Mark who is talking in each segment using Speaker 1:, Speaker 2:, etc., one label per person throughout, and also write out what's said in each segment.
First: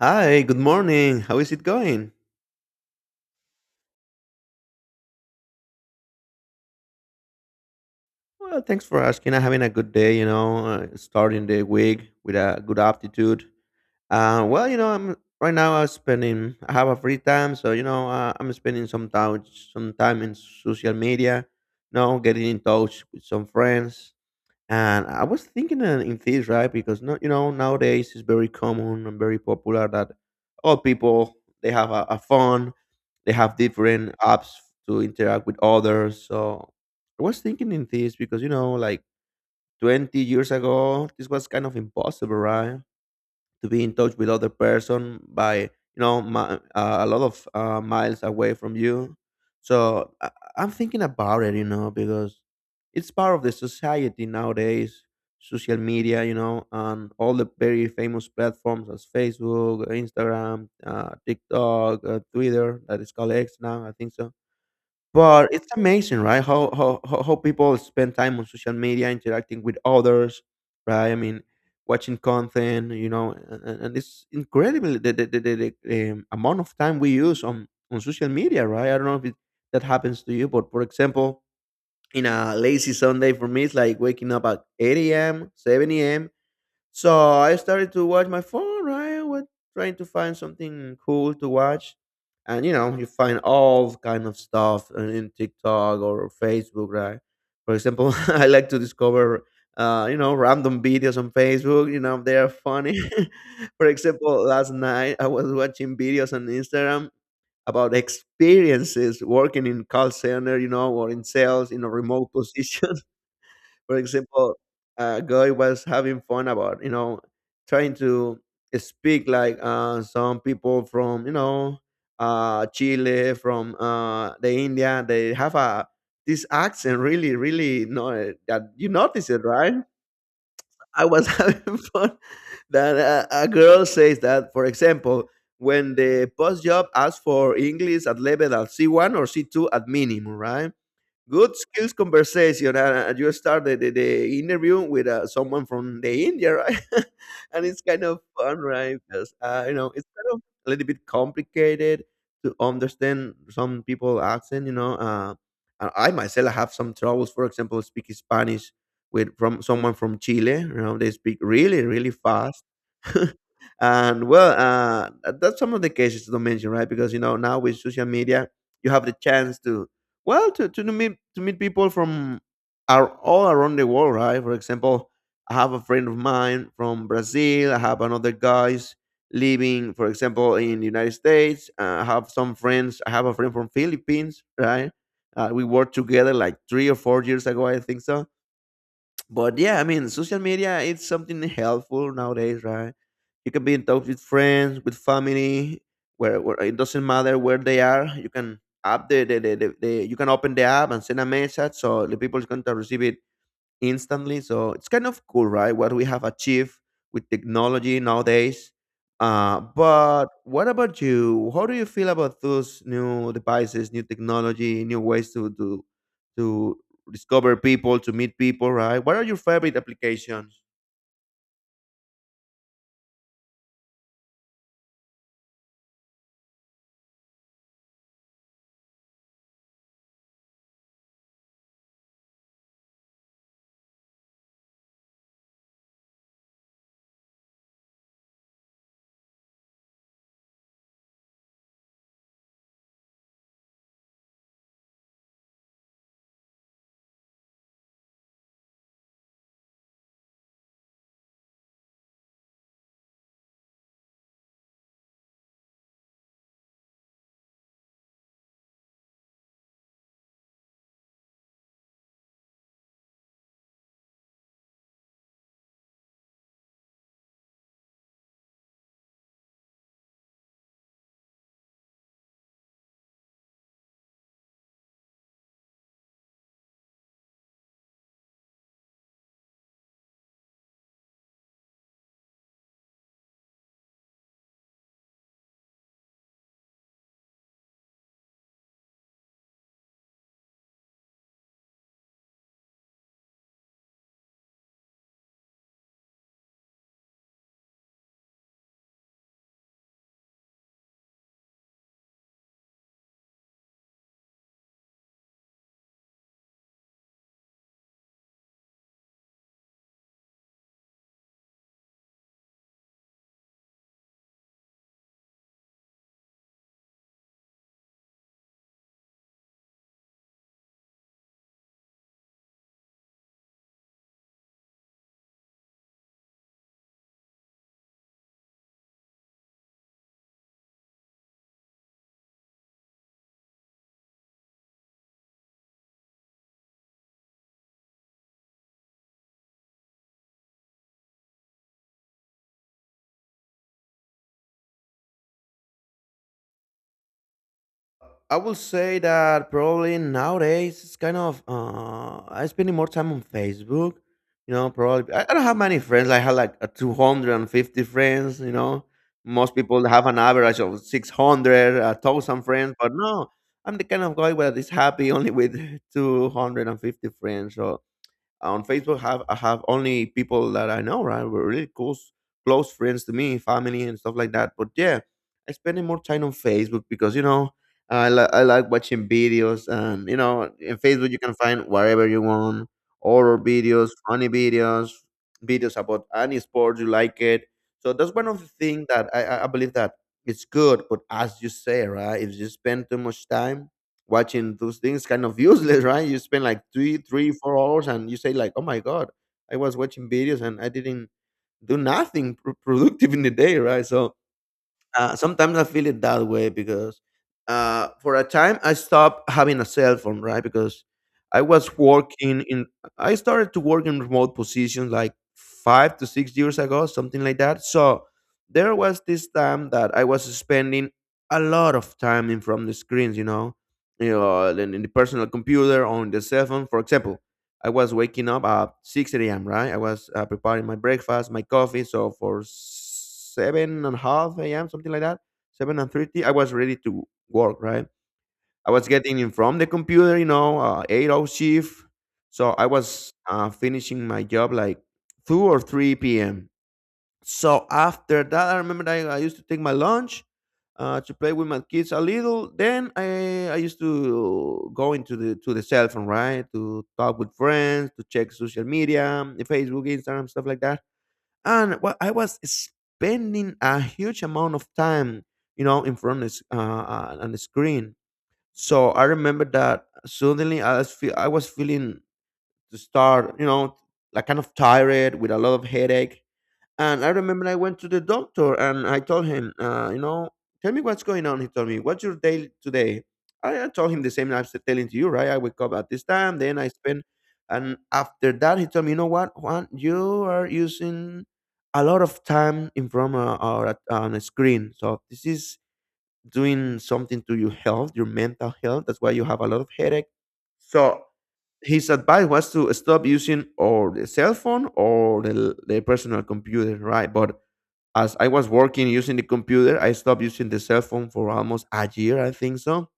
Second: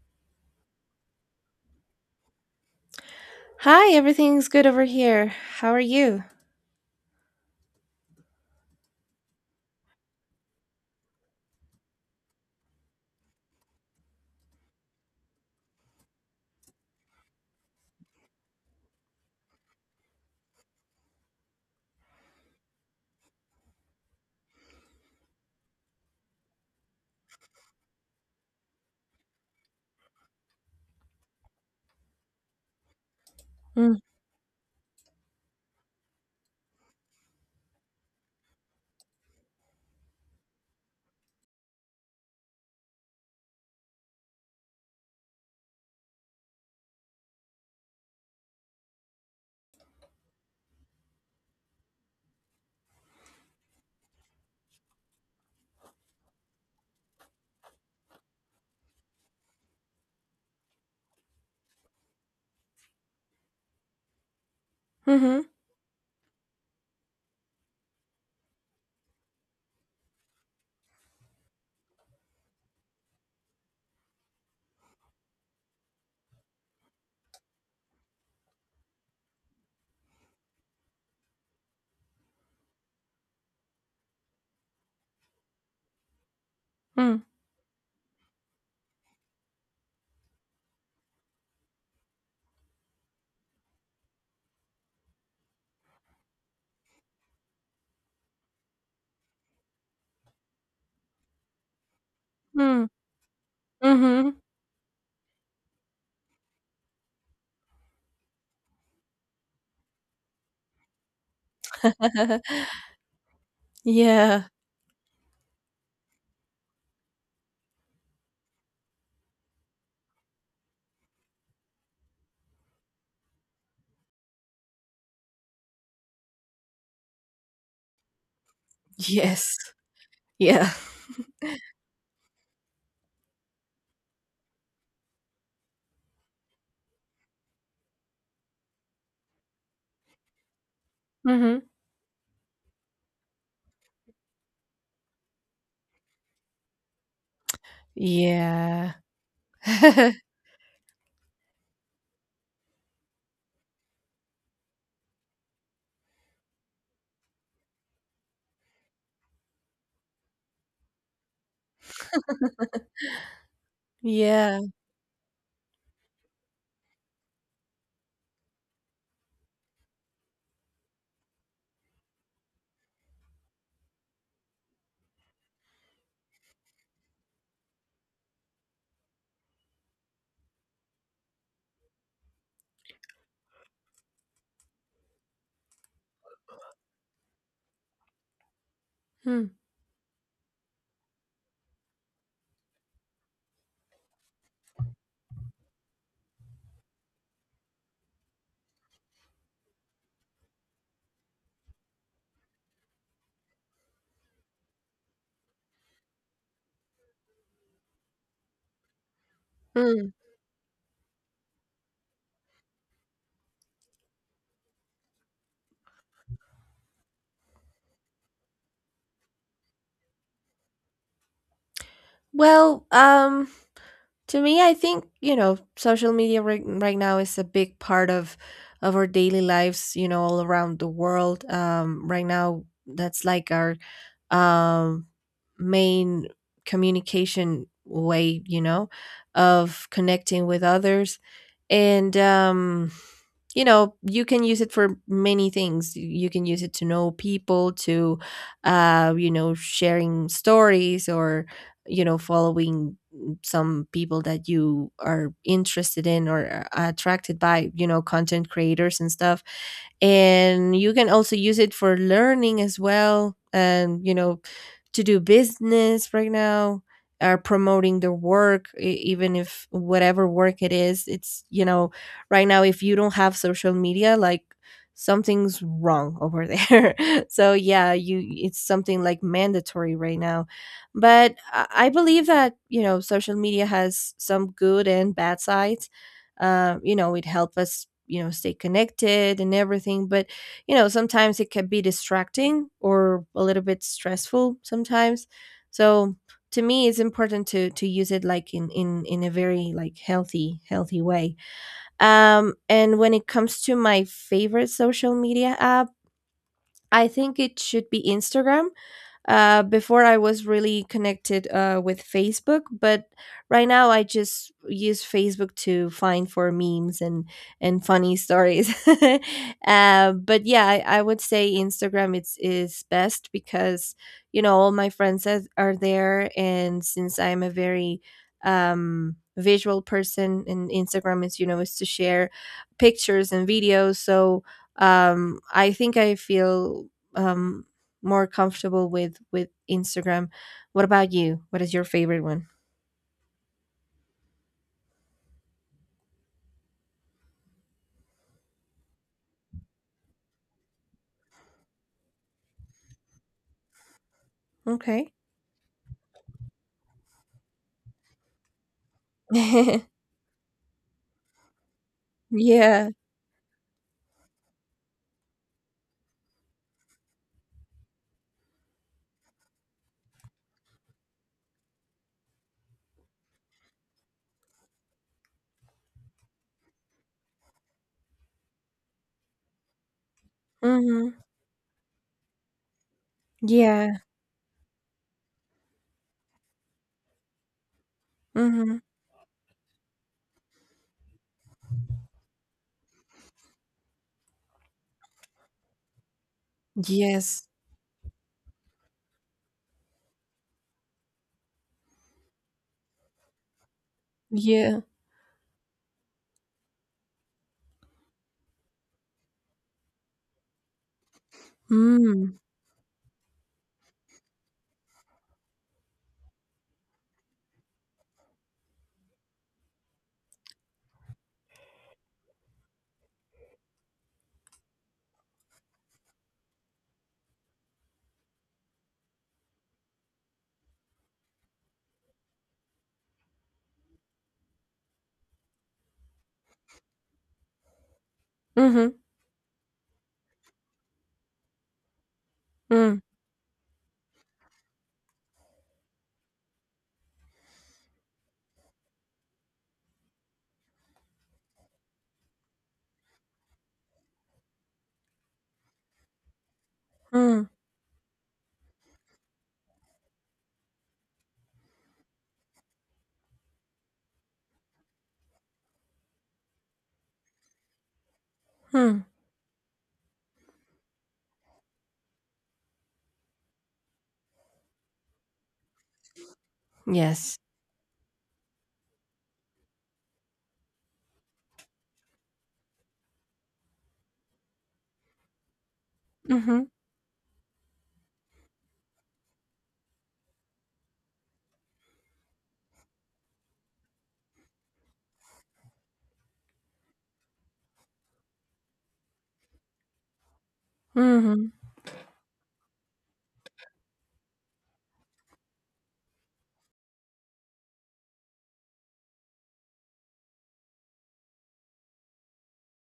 Speaker 1: Hi, good morning. How is it going?
Speaker 2: Hi, everything's good over here. How are you?
Speaker 1: Well, thanks for asking. I'm having a good day, starting the week with a good aptitude. Well, I'm right now I have a free time, so, I'm spending some time in social media, getting in touch with some friends. And I was thinking in this, right? Because no, you know, nowadays it's very common and very popular that all people they have a phone, they have
Speaker 2: Mm.
Speaker 1: different apps to interact with others. So I was thinking in this because you know, like 20 years ago, this was kind of impossible, right? To be in touch with other person by you know my, a lot of miles away from you. So I'm thinking about it, you know, because it's part of the society nowadays, social media, you know, and all the very famous platforms as Facebook, Instagram, TikTok, Twitter, that is called X now, I think so.
Speaker 2: Mhm.
Speaker 1: But it's amazing, right? How people spend time on social media interacting with others, right? I mean, watching content, you know, and it's incredible the amount of time we use on social media, right? I don't know if it, that happens to you, but for example, in a lazy Sunday for me, it's like waking up at 8 a.m., 7 a.m. So
Speaker 2: Mm.
Speaker 1: I started to watch my phone, right? I was trying to find something cool to watch. And you know, you find all kind of stuff in TikTok or Facebook, right? For example, I like to discover you know, random videos on Facebook, you know, they are
Speaker 2: Mm.
Speaker 1: funny. For
Speaker 2: Mhm.
Speaker 1: example, last night I was watching videos on Instagram about experiences working in call center, you know, or in sales in a remote position. For
Speaker 2: Yeah.
Speaker 1: example, a guy was having fun about, you know, trying to speak like some people from, you know, Chile, from the India. They have a this accent really, really, no, that you notice it,
Speaker 2: Yes.
Speaker 1: right?
Speaker 2: Yeah.
Speaker 1: I was having fun that a girl says that, for example, when the post job asks for English at level at C1 or C2 at minimum, right? Good
Speaker 2: Mhm.
Speaker 1: skills conversation and, you start the interview with someone from the India, right. And it's kind of fun,
Speaker 2: Yeah.
Speaker 1: right? Because you know, it's kind of a little bit complicated to understand some people accent, you know. And I myself have some troubles, for example, speaking Spanish with from someone from Chile, you know, they speak really, really fast. And well,
Speaker 2: Yeah.
Speaker 1: that's some of the cases to mention, right? Because you know, now with social media you have the chance to, well, to meet people from are all around the world, right? For example, I have a friend of mine from Brazil. I have another guys living, for example, in the United States. I have some friends. I have a friend from Philippines, right? We worked together like 3 or 4 years ago, I think so.
Speaker 2: Mm.
Speaker 1: But yeah, I mean, social media is something helpful nowadays, right? You can be in touch with friends, with family, where it doesn't matter where they are, you can up the you can open the app and send a message so the people is going to receive it instantly. So it's kind of cool, right? What we have achieved with technology nowadays.
Speaker 2: Mm.
Speaker 1: But what about you? How do you feel about those new devices, new technology, new ways to to discover people, to meet people, right? What are your favorite applications?
Speaker 2: Well, to me, I think, you know, social media right now is a big part of our daily lives, you know, all around the world. Right now, that's like our um, main communication way, you know, of connecting with others. And, you know, you can use it for many things. You can use it to know people, to, you know, sharing stories, or, you know, following some people that you are interested in or are attracted by, you know, content creators and stuff. And you can also use it for learning as well, and, you know, to do business. Right now are promoting their work, even if whatever work it is. It's, you know, right now if you don't have social media, like something's wrong over there. So yeah, you it's something like mandatory right now. But I believe that, you know, social media has some good and bad sides. You know, it helps us, you know, stay connected and everything, but, you know, sometimes it can be distracting or a little bit stressful sometimes. So to me, it's important to use it like in a very like healthy way. And when it comes to my favorite social media app, I think it should be Instagram. Before I was really connected with Facebook, but right now I just use Facebook to find for memes and funny stories. But yeah, I would say Instagram it's is best, because, you know, all my friends are there, and since I'm a very visual person, and Instagram is, you know, is to share pictures and videos. So I think I feel Um, more comfortable with Instagram. What about you? What is your favorite one?
Speaker 1: I will say that probably nowadays it's kind of I'm spending more time on Facebook. You know, probably
Speaker 2: Okay.
Speaker 1: I don't have many friends. I have like a 250 friends. You know, most people have an average of 600, a thousand friends.
Speaker 2: Yeah.
Speaker 1: But no, I'm the kind of guy where is happy only with 250 friends. So on Facebook have I have only people that I know, right? We're really close friends to me, family and stuff like that. But yeah, I spending more time on Facebook because you know I like watching videos and you know in Facebook
Speaker 2: Mm-hmm.
Speaker 1: you can find whatever you want, horror videos,
Speaker 2: Yeah.
Speaker 1: funny videos, videos about any sport you like it. So that's one of the
Speaker 2: Mm-hmm.
Speaker 1: things that I believe that it's good. But as you say, right, if you spend too much time watching those things kind of useless, right? You spend like
Speaker 2: Yes.
Speaker 1: 4 hours, and you say like, "Oh my god, I was watching videos and I didn't do nothing productive in the day," right? So
Speaker 2: Yeah.
Speaker 1: sometimes I feel it that way because for a time I stopped having a cell phone, right? Because I was
Speaker 2: Mm.
Speaker 1: working in, I started to work in remote positions like 5 to 6 years ago, something like that. So there was this time that I was spending a lot of time in front of the screens, you know, in the personal computer, on the cell phone, for example. I was waking up at 6 a.m., right? I was preparing my breakfast, my coffee. So for 7 and a half a.m., something like that, 7 and 30, I was ready to work, right? I was
Speaker 2: Mm-hmm.
Speaker 1: getting in from the computer, you know, 8-hour shift. So I
Speaker 2: Mm.
Speaker 1: was finishing my job like 2 or 3 p.m. So after that, I remember that I used to take my lunch to play with my kids a little. Then I used to go into the to the cell phone, right, to talk with
Speaker 2: Mm.
Speaker 1: friends, to check social media, Facebook, Instagram, stuff like that. And well, I was spending a huge amount of time, you know, in front of on the screen. So
Speaker 2: Mm.
Speaker 1: I remember that suddenly I was feeling to start, you know, like kind of tired with a lot of headache. And I
Speaker 2: Yes.
Speaker 1: remember I went to the doctor and I told him, you know, tell me what's going on. He told me, what's your day today? I told him the same I'm telling to you, right? I wake up at this time, then
Speaker 2: Mm-hmm.
Speaker 1: I spend. And after that, he told me, you know what, Juan, you are using a lot of time in front of our, on a screen. So this is doing something to your health, your mental health. That's why you have a lot of headache. So
Speaker 2: Mm-hmm.
Speaker 1: his advice was to stop using or the cell phone or the personal computer, right? But as I was working using the computer, I stopped using the cell phone for almost a year, I think so.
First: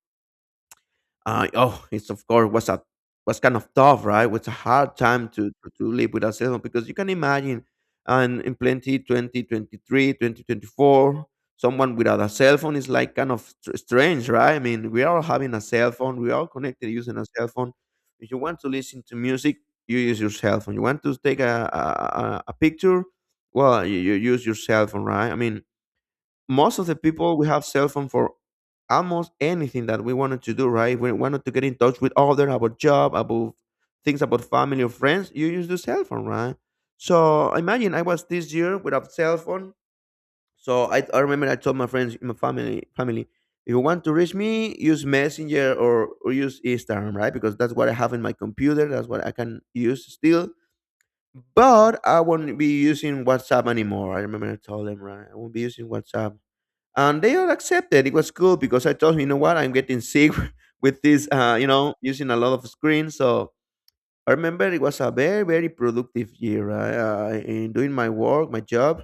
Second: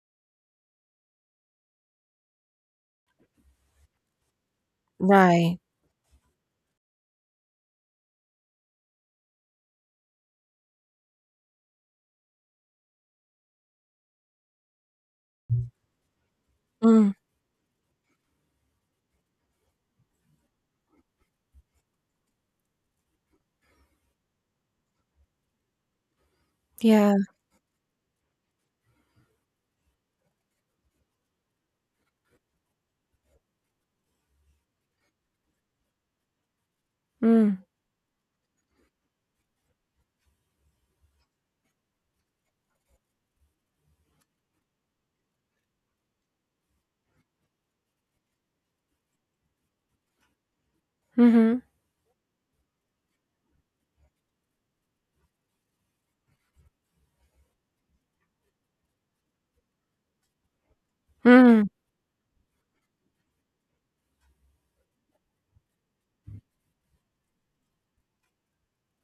Speaker 1: Oh, it's of course was a was kind of tough, right? It's a hard time to
Speaker 2: Right.
Speaker 1: to live with a cell because you can imagine, and in plenty 20, 2024, someone without a cell phone is like kind of strange, right? I mean, we are all having a cell phone, we are all connected
Speaker 2: Mm.
Speaker 1: using a cell phone. If you want to listen to music, you use your cell phone. You want to take a a picture, well, you use your cell phone, right? I mean, most of the
Speaker 2: Yeah.
Speaker 1: people we have cell phone for almost anything that we wanted to do, right? We wanted to get in touch with other about job, about things, about family or friends, you use the cell phone, right? So
Speaker 2: Mm.
Speaker 1: imagine I was this year without cell phone. So I remember I told my friends, my family, if you want to reach me, use Messenger, or use Instagram, right? Because that's what I have in my computer, that's what I can use still.
Speaker 2: Mm-hmm.
Speaker 1: But I won't be using WhatsApp anymore, I remember I told them, right? I won't be using WhatsApp, and they all accepted. It was cool because I told him, you know what, I'm getting sick with this, you
Speaker 2: Mm.
Speaker 1: know, using a lot of screen. So I remember it was a very, very productive year in doing my work, my job.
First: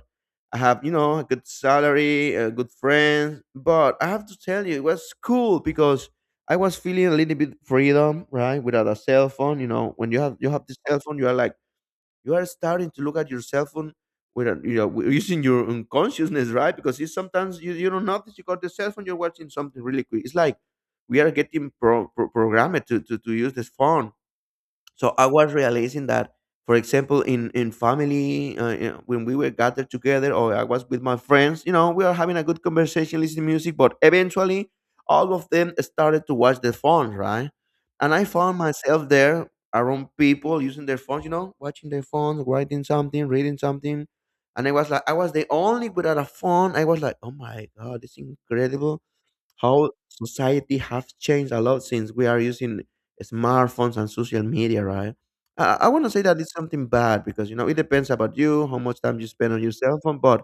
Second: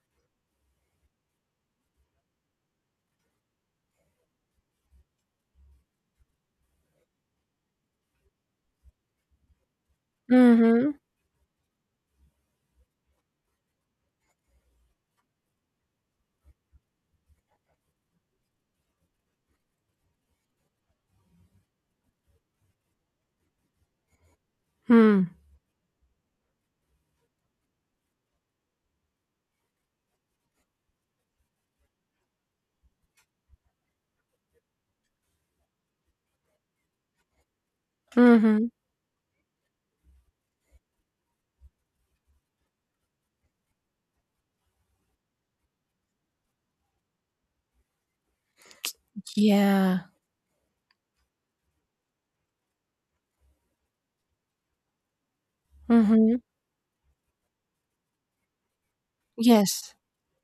Speaker 1: I have, you know, a good salary, a good friends, but I have to tell you, it was cool because I was feeling a little bit freedom, right? Without a cell phone, you know, when you have this
Speaker 2: Mm-hmm.
Speaker 1: cell phone, you are like you are starting to look at your cell phone with a, you know using your unconsciousness, right? Because it's sometimes you don't notice you got the cell phone, you're watching something really quick. It's like we are getting programmed to use this phone. So
Speaker 2: Mm.
Speaker 1: I was realizing that, for example, in family, you know, when we were gathered together, or I was with my friends, you know, we are having a good conversation, listening music, but eventually, all of them started to watch their phones, right? And I found
Speaker 2: Mm-hmm.
Speaker 1: myself there around people using their phones, you know, watching their phones, writing something, reading something, and I was like, I was the only without a phone. I was like, oh my god, it's incredible how
Speaker 2: Yeah.
Speaker 1: society have changed a lot since we are using smartphones and social media, right? I want to say
Speaker 2: Mm-hmm.
Speaker 1: that it's something bad because you know it depends about you how much time you spend on your
Speaker 2: Yes.
Speaker 1: cell phone, but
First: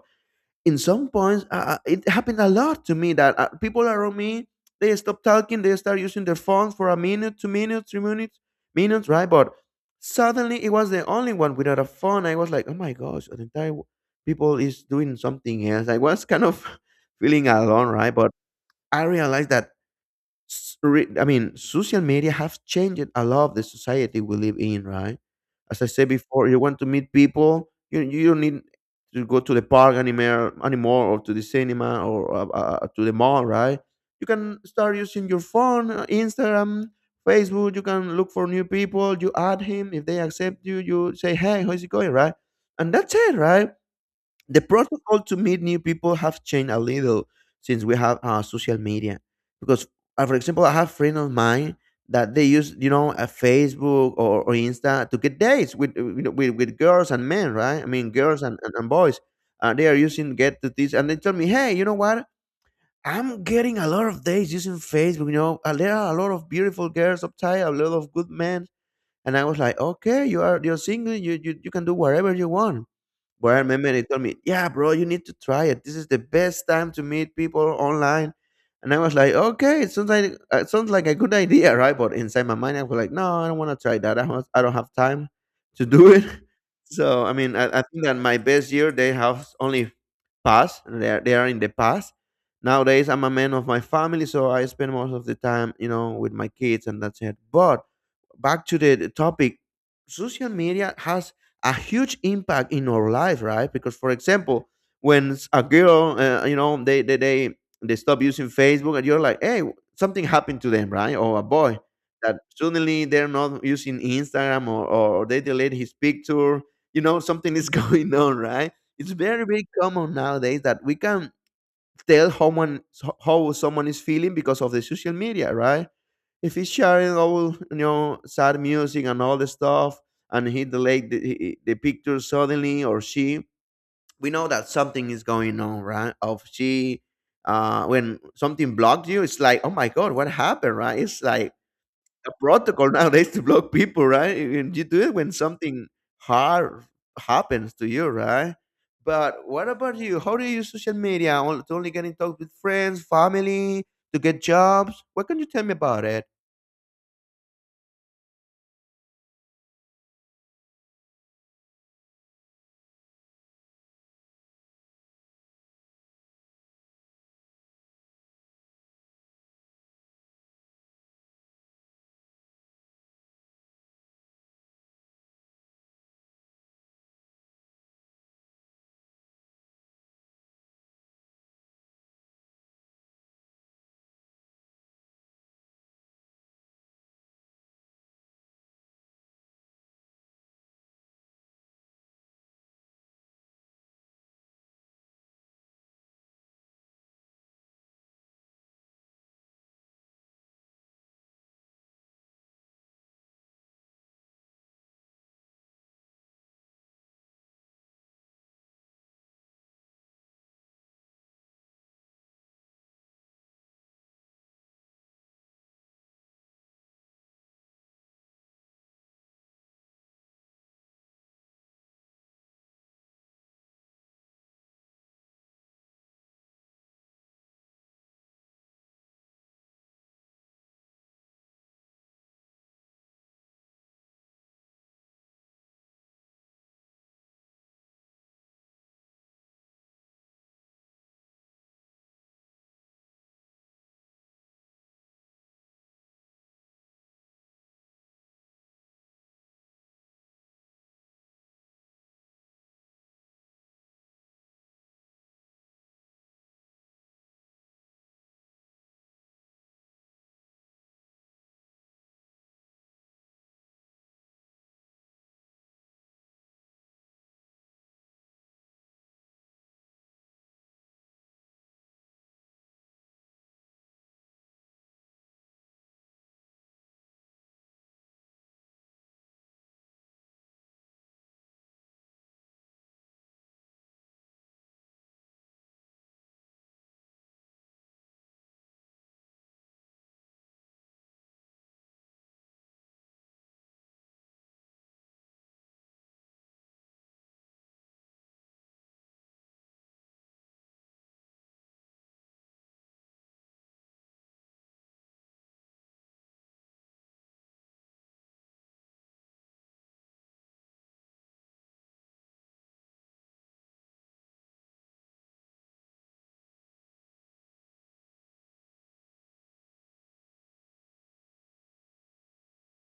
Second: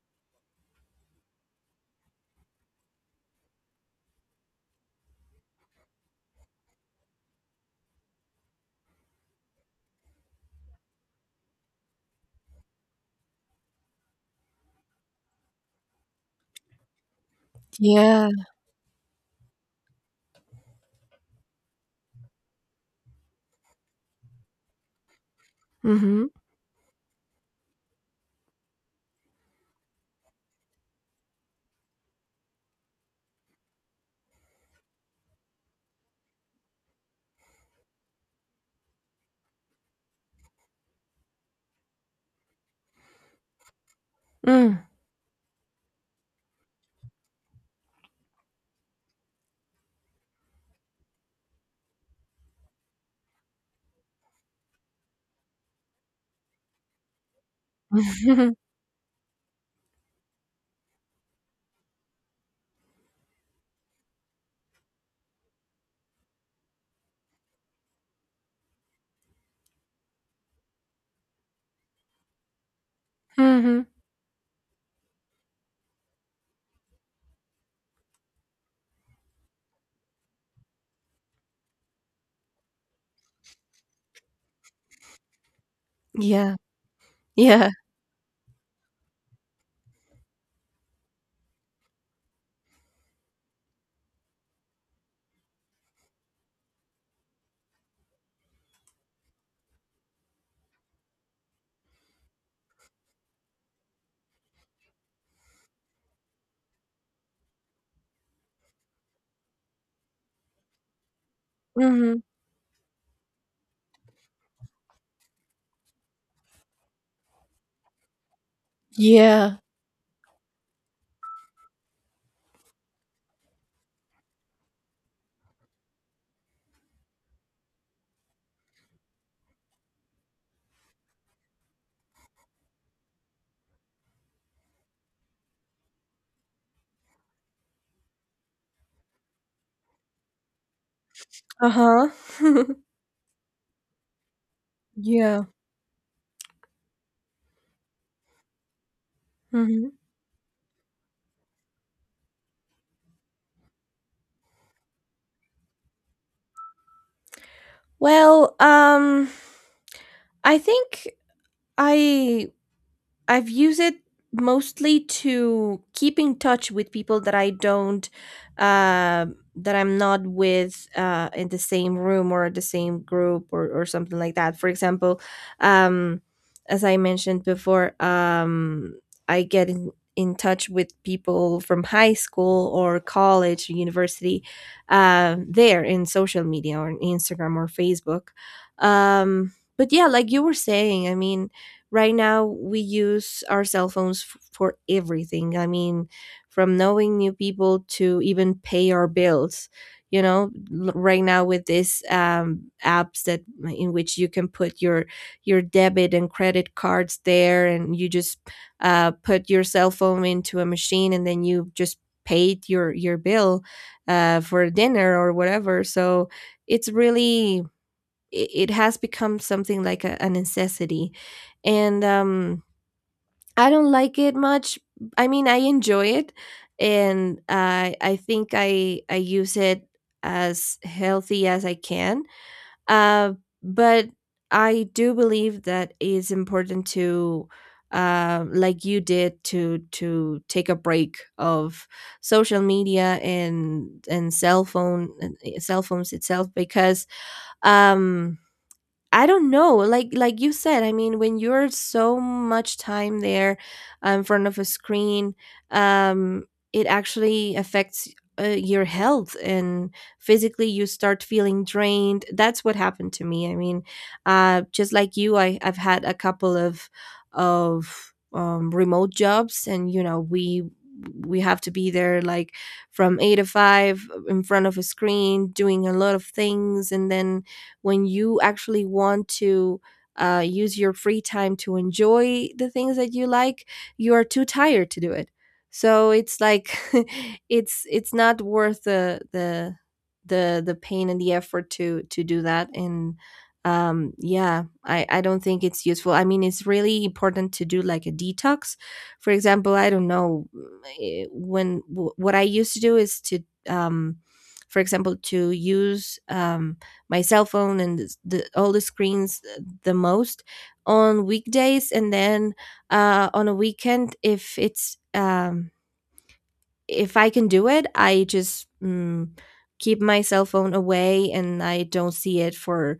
Speaker 1: in some points it happened a lot to me that people around me, they stop talking, they start using their phones for a minute, 2 minutes, 3 minutes, minutes, right? But suddenly it was the only one without a phone. I was like, oh my gosh, the entire people is doing something else. I was kind of feeling alone, right?
Speaker 2: Yeah.
Speaker 1: But I realized that I mean, social media have changed a lot of the society we live in, right? As I said
Speaker 2: Mm-hmm.
Speaker 1: before, you want to meet people, you don't need to go to the park anymore, anymore, or to the cinema, or to the mall, right? You can start using your phone, Instagram, Facebook. You can look for new people. You add him if they accept you. You say, "Hey, how's it going?" Right, and that's it, right? The
Speaker 2: Mm.
Speaker 1: protocol to meet new people have changed a little since we have social media because for example, I have friends of mine that they use, you know, a Facebook or Insta to get dates with, you know, with girls and men, right? I mean girls and, and, and boys. They are using get to this and they tell me, hey, you know what, I'm getting a lot of dates using Facebook, you know. There are a lot of beautiful girls up there, a lot of good men. And I was like, okay, you are, you're single, you can do whatever you want. But I
Speaker 2: Mm-hmm.
Speaker 1: remember they told me, "Yeah, bro, you need to try it. This is the best time to meet people online." And I was like, "Okay, it sounds like a good idea, right?" But inside my mind, I was like, "No, I don't want to try that. I don't have time to do it."
Speaker 2: Yeah.
Speaker 1: So I mean, I,
Speaker 2: Yeah.
Speaker 1: I think that my best year they have only passed. They are in the past. Nowadays, I'm a man of my family, so I spend most of the time, you know, with my kids, and that's it. But back to the topic, social media has a huge impact in our life, right? Because, for example, when a girl, you know, they stop using Facebook, and you're like, hey, something happened to them, right? Or a boy
Speaker 2: Mm-hmm.
Speaker 1: that suddenly they're not using Instagram, or they delete his picture. You know, something is going on, right? It's very
Speaker 2: Yeah.
Speaker 1: very common nowadays that we can tell how one how someone is feeling because of the social media, right? If he's sharing all, you know, sad music and all the stuff, and he delayed the picture suddenly, or she, we know that something is going on, right? Of she, uh, when something blocked you, it's like, oh my god, what happened, right? It's like
Speaker 2: Uh-huh.
Speaker 1: a protocol nowadays to block people, right? And you do it when
Speaker 2: Yeah.
Speaker 1: something hard happens to you, right? But what
Speaker 2: Mhm.
Speaker 1: about you? How do you use social media? To only get in touch with friends, family, to get jobs? What can you tell me about it?
Speaker 2: Well, I think I I've used it mostly to keep in touch with people that I don't, uh, that I'm not with in the same room or the same group, or, something like that. For example, um, as I mentioned before, I get in touch with people from high school or college, university, there in social media or on Instagram or Facebook. But yeah, like you were saying, I mean, right now we use our cell phones for everything. I mean, from knowing new people to even pay our bills, you know. Right now with these apps that in which you can put your debit and credit cards there, and you just put your cell phone into a machine, and then you just paid your bill for dinner or whatever. So it's really, it has become something like a necessity. And I don't like it much. I mean, I enjoy it, and I think I use it as healthy as I can. uh but I do believe that it's important to, like you did, to take a break of social media and cell phone, and cell phones itself. Because um I don't know. Like you said, I mean, when you're so much time there in front of a screen, um, it actually affects your health, and physically you start feeling drained. That's what happened to me. I mean, just like you, I've had a couple of remote jobs, and you know we have to be there like from eight to five in front of a screen doing a lot of things. And then when you actually want to use your free time to enjoy the things that you like, you are too tired to do it. So it's like it's not worth the pain and the effort to do that. And yeah, I don't think it's useful. I mean, it's really important to do like a detox. For example, I don't know, what I used to do is to, um for example, to use, my cell phone and all the screens the most on weekdays. And then on a weekend, if I can do it, I just keep my cell phone away, and I don't see it for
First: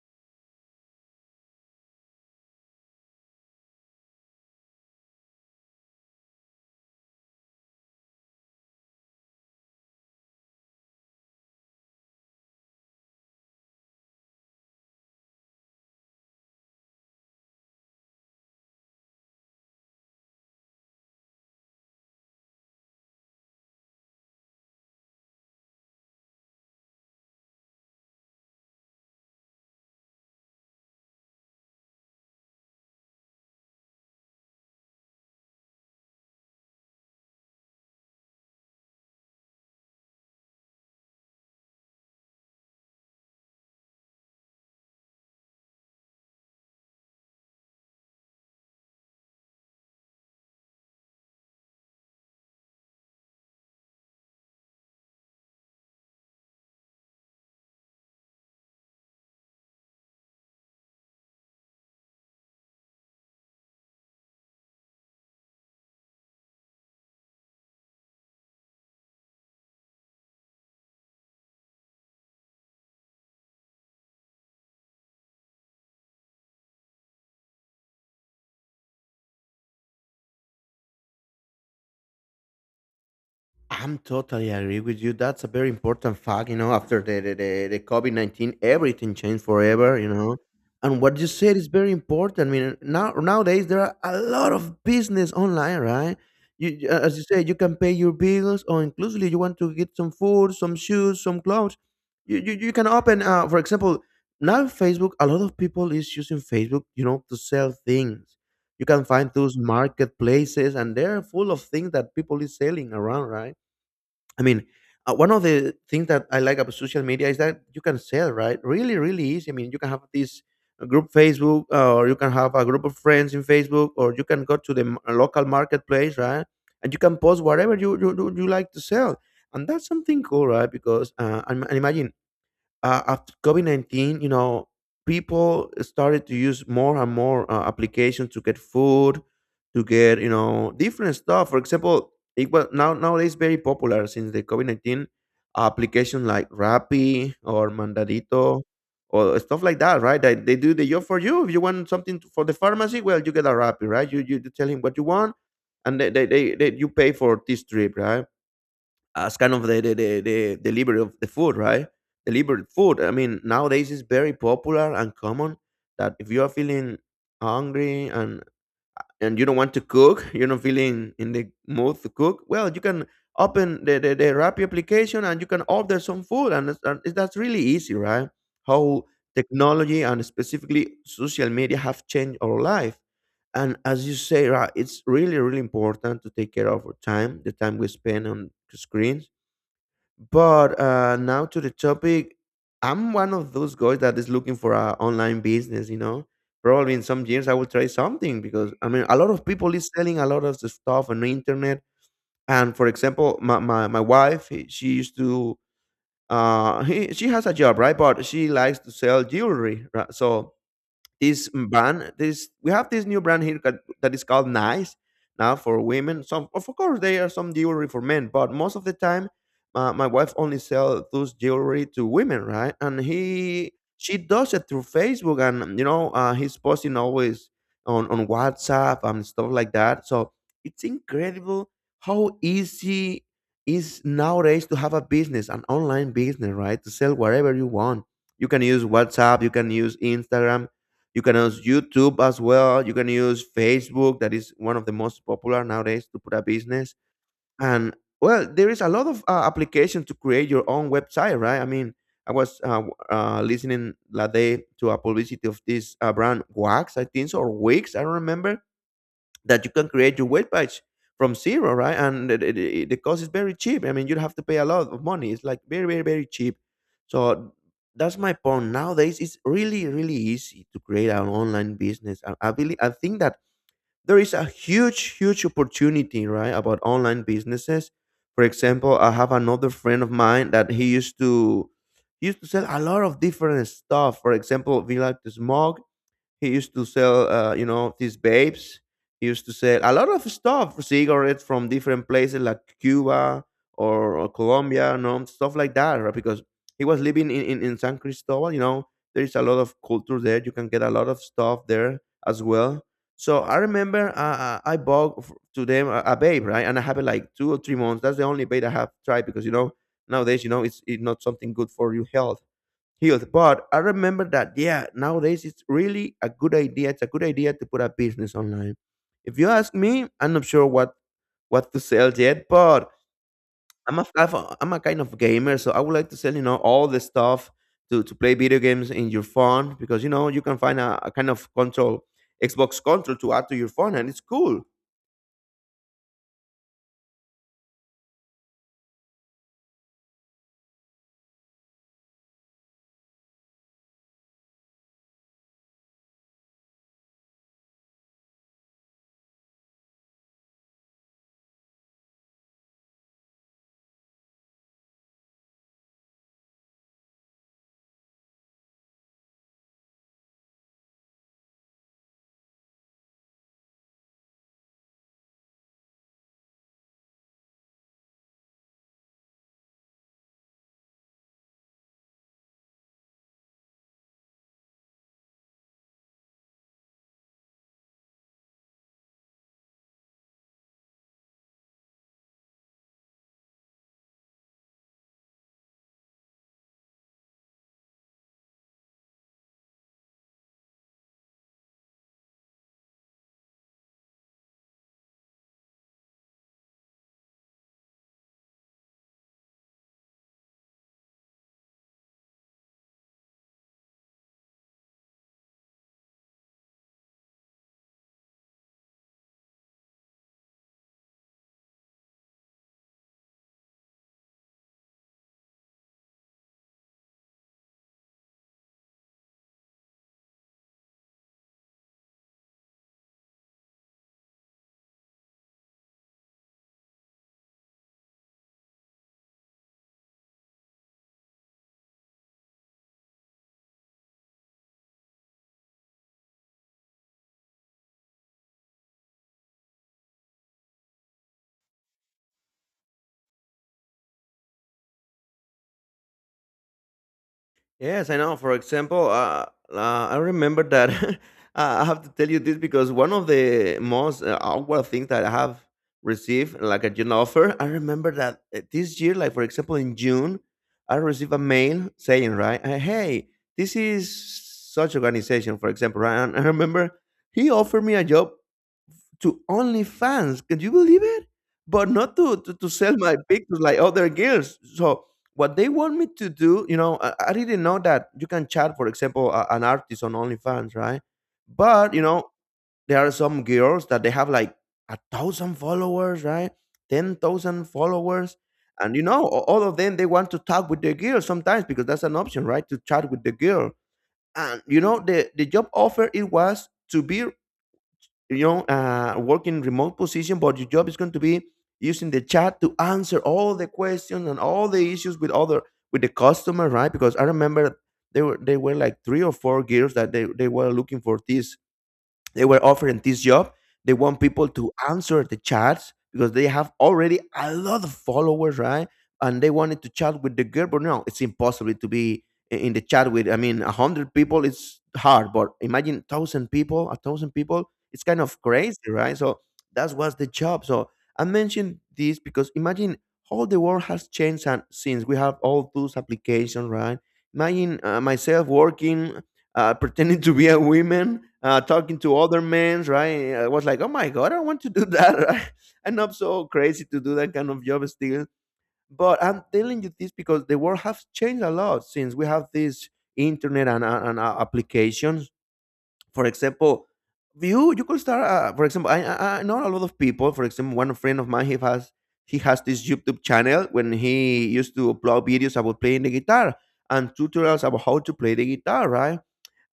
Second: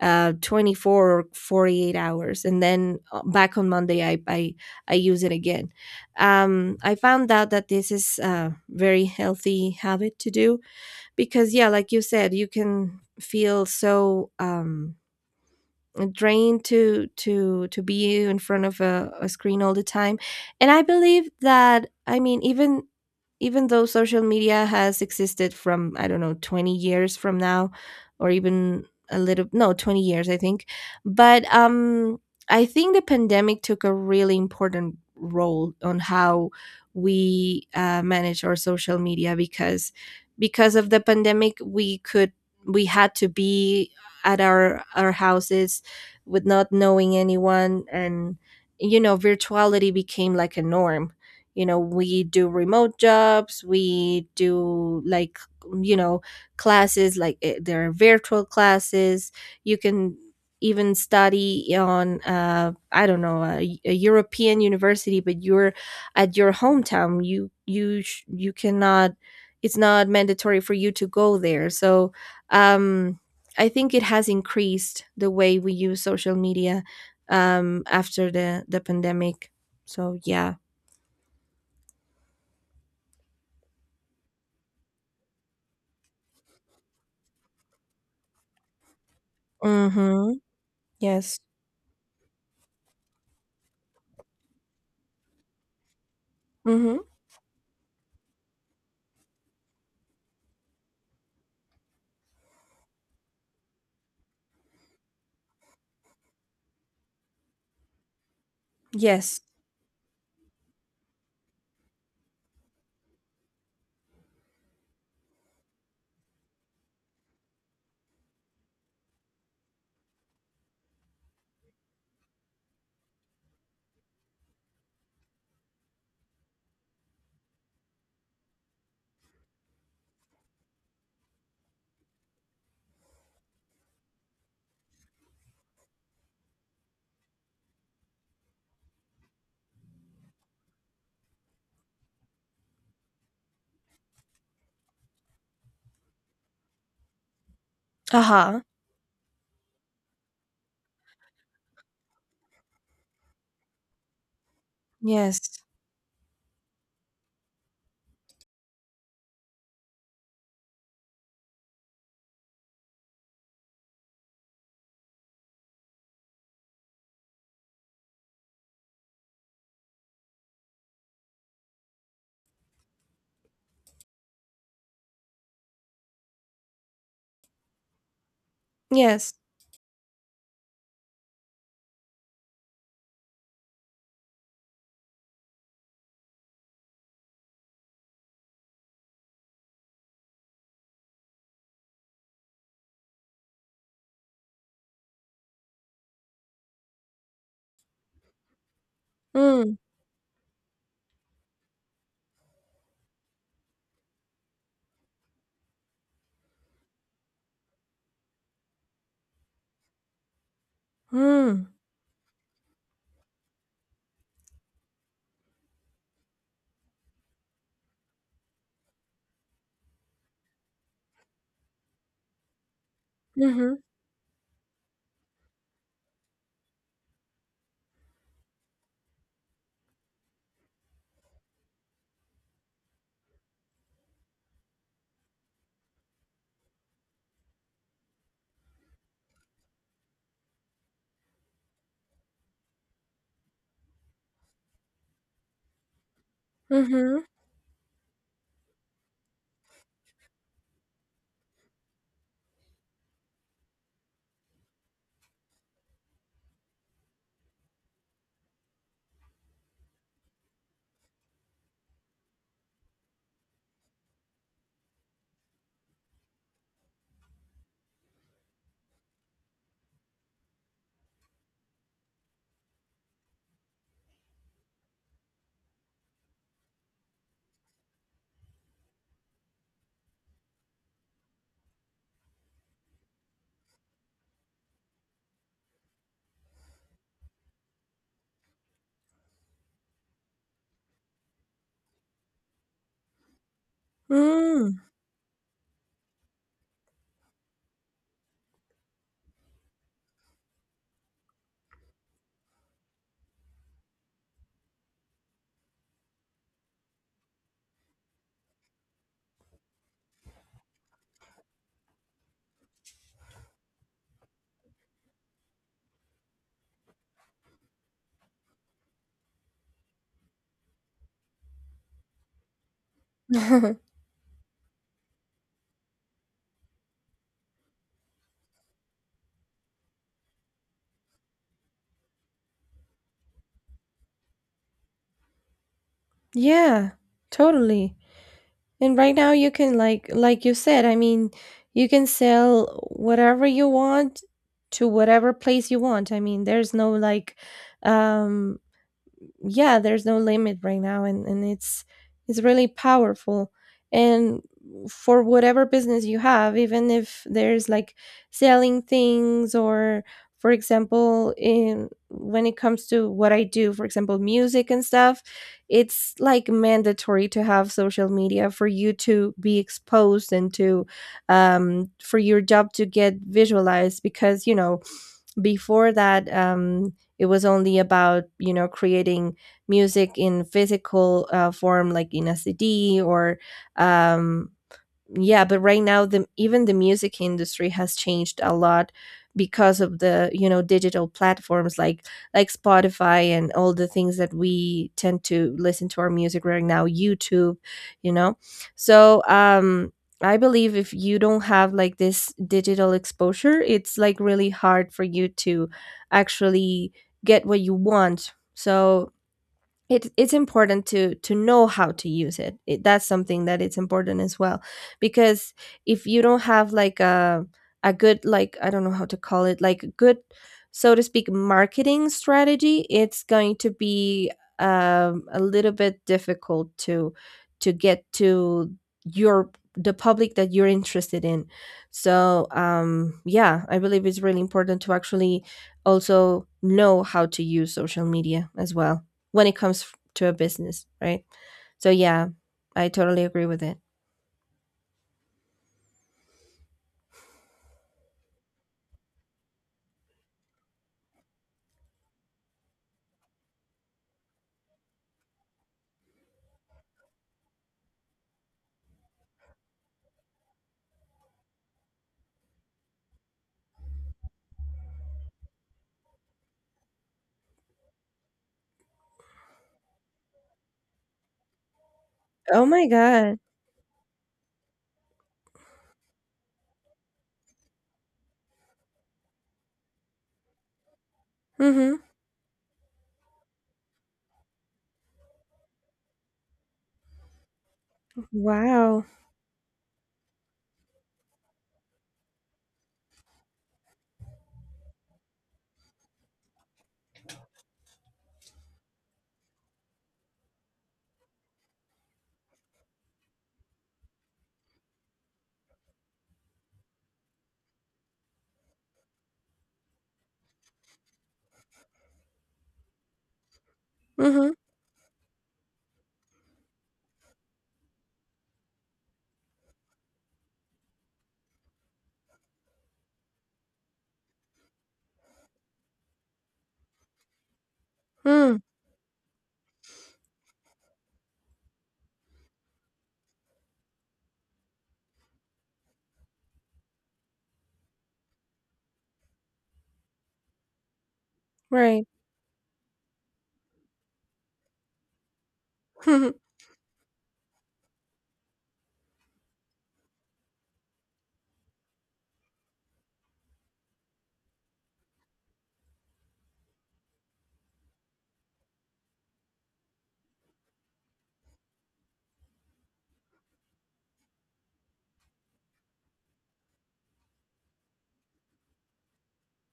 Speaker 2: 24 or 48 hours. And then back on Monday I I use it again. I found out that this is a very healthy habit to do, because yeah, like you said, you can feel so drained to be in front of a screen all the time. And I believe that, I mean, even though social media has existed from, I don't know, 20 years from now, or even a little, no, 20 years I think. But I think the pandemic took a really important role on how we manage our social media, because of the pandemic, we could, we had to be at our houses with not knowing anyone. And, you know, virtuality became like a norm. You know, we do remote jobs, we do like you know, classes, like there are virtual classes. You can even study on, I don't know, a European university, but you're at your hometown. You you cannot, it's not mandatory for you to go there. So um I think it has increased the way we use social media after the pandemic. So yeah.
Speaker 1: I'm totally agree with you. That's a very important fact, you know. After the COVID-19, everything changed forever, you
Speaker 2: Mm-hmm.
Speaker 1: know. And what you
Speaker 2: Yes.
Speaker 1: said is very important. I mean, nowadays there are a lot of business online, right?
Speaker 2: Mm-hmm.
Speaker 1: As you said, you can pay your bills, or inclusively, you want to get some food, some shoes, some clothes. You can open, for example, now Facebook. A lot of people is using Facebook, you know, to sell things. You can find
Speaker 2: Yes.
Speaker 1: those marketplaces, and they're full of things that people is selling around, right? I mean, one of the things that I like about social media is that you can sell, right? Really, really easy. I mean, you can have this group Facebook, or you can have a group of friends in Facebook, or you can go to the local marketplace, right? And you can post whatever you like to sell, and that's something cool, right? Because and imagine after COVID 19, you know, people started to use more and more applications to get food, to get, you know, different stuff. For example, it was nowadays very popular since the COVID 19 application like Rappi or Mandadito
Speaker 2: Uh-huh.
Speaker 1: or stuff like that, right? That they do the job for you. If you want something for the pharmacy, well, you get a Rappi, right? You tell him what you want
Speaker 2: Yes.
Speaker 1: and they, you pay for this trip, right? As kind of the delivery of the food, right? Delivered food. I mean, nowadays it's very popular and common that if you are feeling hungry and you don't want to cook, you're not feeling in the mood to cook. Well, you can open the Rappi application and you can order some food, and, that's really easy, right? How
Speaker 2: Yes.
Speaker 1: technology and specifically social media have changed our life. And as you say, right, it's really, really important to take care of our time, the time we spend on screens. But now to the topic, I'm one of those guys that is looking for a online business. You know, probably in some years I will try something because I mean a lot of people
Speaker 2: Mm.
Speaker 1: is selling a lot of the stuff on the internet. And for example, my wife, eh, she used to he, she has a job, right, but she likes to sell jewelry. Right? So this
Speaker 2: Mm.
Speaker 1: brand, this we have this new brand here that, that is called nice, now for women. Some, of course there are some jewelry for men, but most of the time my wife only sells those jewelry to women, right? And he,
Speaker 2: Mm-hmm.
Speaker 1: she does it through Facebook, and you know, he's posting always on WhatsApp and stuff like that. So it's incredible how easy is nowadays to have a business, an online business, right? To sell whatever you want, you can use WhatsApp, you can use Instagram, you can use YouTube as well. You can use Facebook, that is one of the most popular nowadays to put a business.
Speaker 2: Mm-hmm.
Speaker 1: And well, there is a lot of applications to create your own website, right? I mean, I was listening that day to a publicity of this brand Wax, I think, so, or Wix, I don't remember, that you can create your weight patch from zero, right? And the cost is very cheap. I mean, you don't have to pay a lot of money. It's like very, very, very cheap. So that's my point. Nowadays, it's really, really easy to create an online business. I believe, I think that there is a huge, huge opportunity, right, about online businesses. For example, I have another friend of mine that he used to sell a lot of different stuff. For example, we like to smoke, he used to sell, you know, these babes. He used to sell a lot of stuff, cigarettes from different places like Cuba, or
Speaker 2: Mm.
Speaker 1: Colombia, you know, stuff like that, right? Because he was living in, in San Cristobal, you know, there is a lot of culture there. You can get a lot of stuff there as well. So I remember I bought to them a babe, right? And I have it like 2 or 3 months. That's the only babe I have tried because, you know, nowadays, you know, it's not something good for your health healed. But I remember that, yeah, nowadays it's really a good idea. It's a good idea to put a business online. If you ask me, I'm not sure what to sell yet, but I'm a kind of gamer, so I would like to sell all the stuff to play video games in your phone because you can find a kind of control Xbox control to add to your phone, and it's cool.
Speaker 2: Yeah. Totally. And right now you can, like you said, I mean, you can sell whatever you want to whatever place you want. I mean, there's no like um yeah, there's no limit right now, and it's really powerful. And for whatever business you have, even if there's like selling things, or, for example, in when it comes to what I do, for example, music and stuff, it's like mandatory to have social media for you to be exposed, and to for your job to get visualized. Because, you know, before that, it was only about, you know, creating music in physical form, like in a CD or um, yeah, but right now the even the music industry has changed a lot because of the, you know, digital platforms, like Spotify and all the things that we tend to listen to our music right now. YouTube, you know. So I believe if you don't have like this digital exposure, it's like really hard for you to actually get what you want. So it's important to know how to use it. It that's something that, it's important as well. Because if you don't have like a good, like, I don't know how to call it, like a good, so to speak, marketing strategy, it's going to be a little bit difficult to get to your the public that you're interested in. So yeah, I believe it's really important to actually also know how to use social media as well, when it comes to a business, right? So yeah, I totally agree with it.
Speaker 1: Yes, I know. For example, I remember that I have to tell you this because one of the most awkward things that I have received, like a June offer, I remember that this year, like for example in June, I received a mail saying, right, hey, this is such organization, for example, right? And I remember he offered me a job to OnlyFans. Can you believe it? But not to, to,
Speaker 2: Oh
Speaker 1: to
Speaker 2: my
Speaker 1: sell my
Speaker 2: god.
Speaker 1: pictures like other girls. So what they want me to do, you know, I didn't know that you can chat, for example, a, an artist on OnlyFans, right? But
Speaker 2: Mm-hmm.
Speaker 1: you know, there are some girls that they have like 1,000 followers, right? 10,000 followers, and you
Speaker 2: Wow.
Speaker 1: know, all of them they want to talk with the girl sometimes because that's an option, right? To chat with the girl, and you know, the job offer it was to be you know, work in remote position, but your job is going to be using the chat to answer all the questions and all the issues with other with the customer, right? Because I remember there were like three or four girls that they were looking for this they were offering this job. They want people
Speaker 2: Mm-hmm.
Speaker 1: to answer the chats because they have already a lot of followers, right? And they wanted to chat with the girl, but no, it's impossible to be in the chat with. I mean, 100 people, it's hard, but imagine 1,000 people, 1,000 people, it's kind of
Speaker 2: Mm,
Speaker 1: crazy, right? So that was the job. So I mentioned this because imagine how the world has changed and since we have all those applications, right? Imagine myself working pretending to be a woman, talking
Speaker 2: right.
Speaker 1: to other men, right? I was like, oh my god, I want to do that. Right? I'm not so crazy to do that kind of job still, but I'm telling you this because the world has changed a lot since we have this internet and applications. For example, you could start. For example, I know a lot of people. For example, one friend of mine he has this YouTube channel when he used to upload videos about playing the guitar and tutorials about how to play the guitar, right?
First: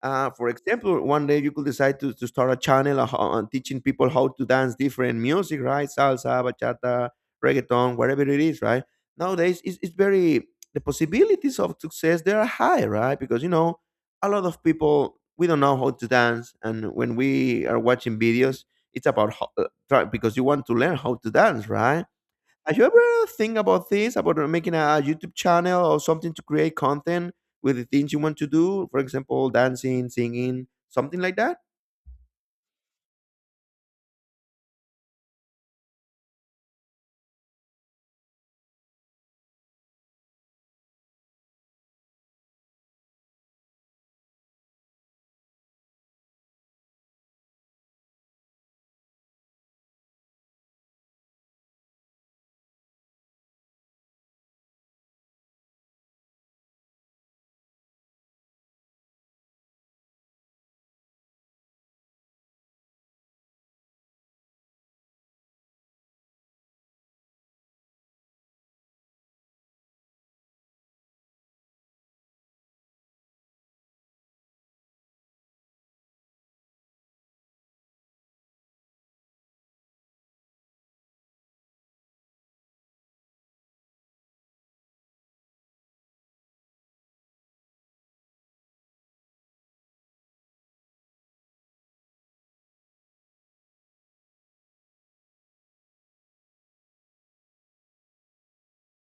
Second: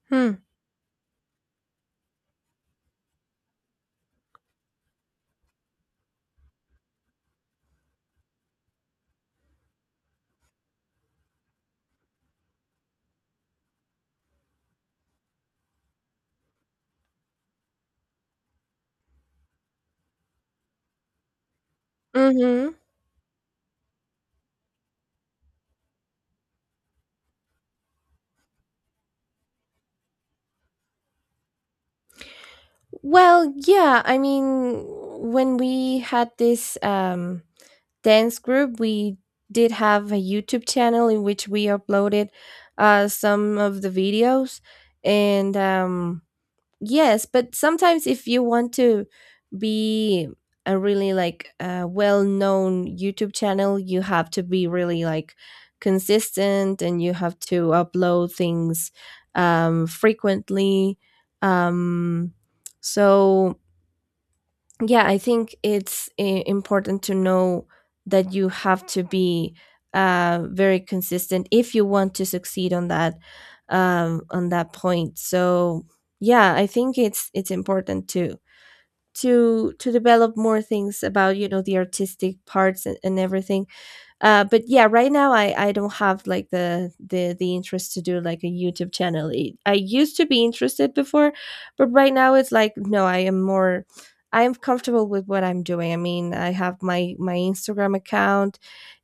Speaker 2: Mm-hmm.
Speaker 1: For example, one day you could decide to start a channel on teaching people how to dance different music, right? Salsa, bachata, reggaeton, whatever it is, right? Nowadays, the possibilities of success, they are high, right? Because, you know, a lot of people, we don't know how to dance. And when we are watching videos, it's about how, because you want to learn how to dance, right?
Speaker 2: Mm-hmm.
Speaker 1: Have you ever think about this, about making a YouTube channel or something to create content with the things you want to do? For example, dancing, singing, something like that?
Speaker 2: Well, yeah, I mean, when we had this dance group, we did have a YouTube channel in which we uploaded some of the videos. And yes, but sometimes if you want to be a really, like, well-known YouTube channel, you have to be really like consistent, and you have to upload things frequently. Um, so yeah, I think important to know that you have to be very consistent if you want to succeed on that, on that point. So yeah, I think it's important to develop more things about, you know, the artistic parts, and, everything. But yeah, right now I don't have like the interest to do like a YouTube channel. I used to be interested before, but right now it's like, no, I am more, I am comfortable with what I'm doing. I mean, I have my Instagram account,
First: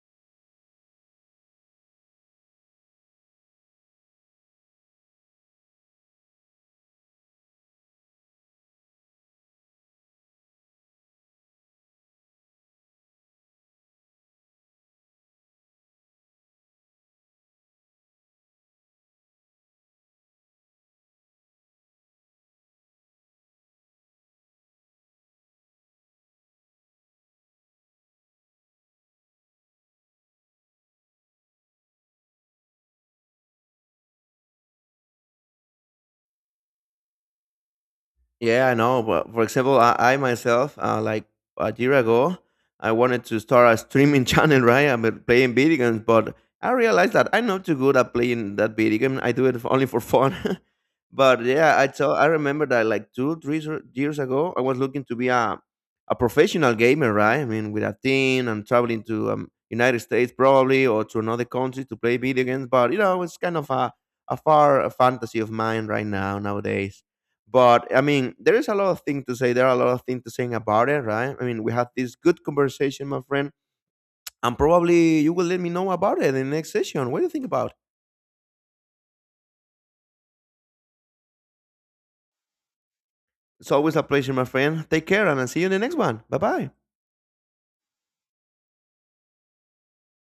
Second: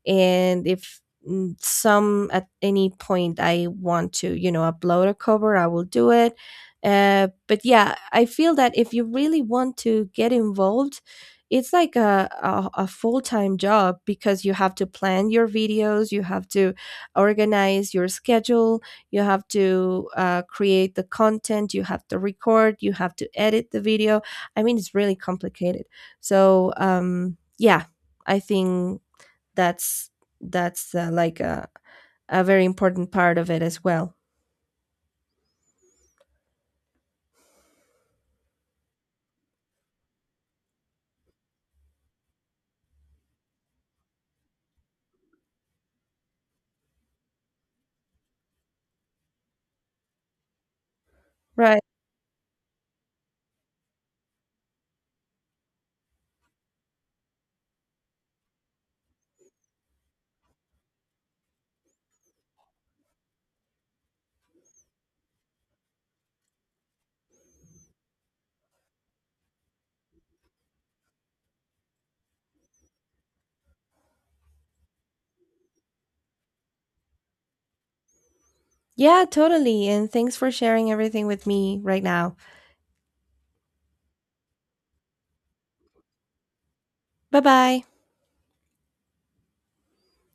Speaker 2: and if some at any point I want to, you know, upload a cover, I will do it. But yeah, I feel that if you really want to get involved, it's like a full-time job, because you have to plan your videos, you have to organize your schedule, you have to create the content, you have to record, you have to edit the video. I mean, it's really complicated. So yeah, I think that's that's like a very important part of it as well.
Speaker 1: Yeah, I know. But for example, I myself, like a year ago, I wanted to start a streaming channel, right? I'm playing video games, but I realized that I'm not too good at playing that video game. I do it for, only for fun. but yeah,
Speaker 2: Right.
Speaker 1: I remember that like two, years ago, I was looking to be a professional gamer, right? I mean, with a team and traveling to United States probably or to another country to play video games. But you know, it's kind of a far fantasy of mine right now nowadays. But I mean, there is a lot of things to say. There are a lot of things to say about it, right? I mean, we have this good conversation, my friend, and probably you will let me know about it in the next session. What do you think about?
Speaker 2: Yeah, totally, and thanks for sharing everything with me right now.
Speaker 1: It's always a pleasure, my friend. Take care, and I'll see you in the next one. Bye bye.
Speaker 2: Bye bye.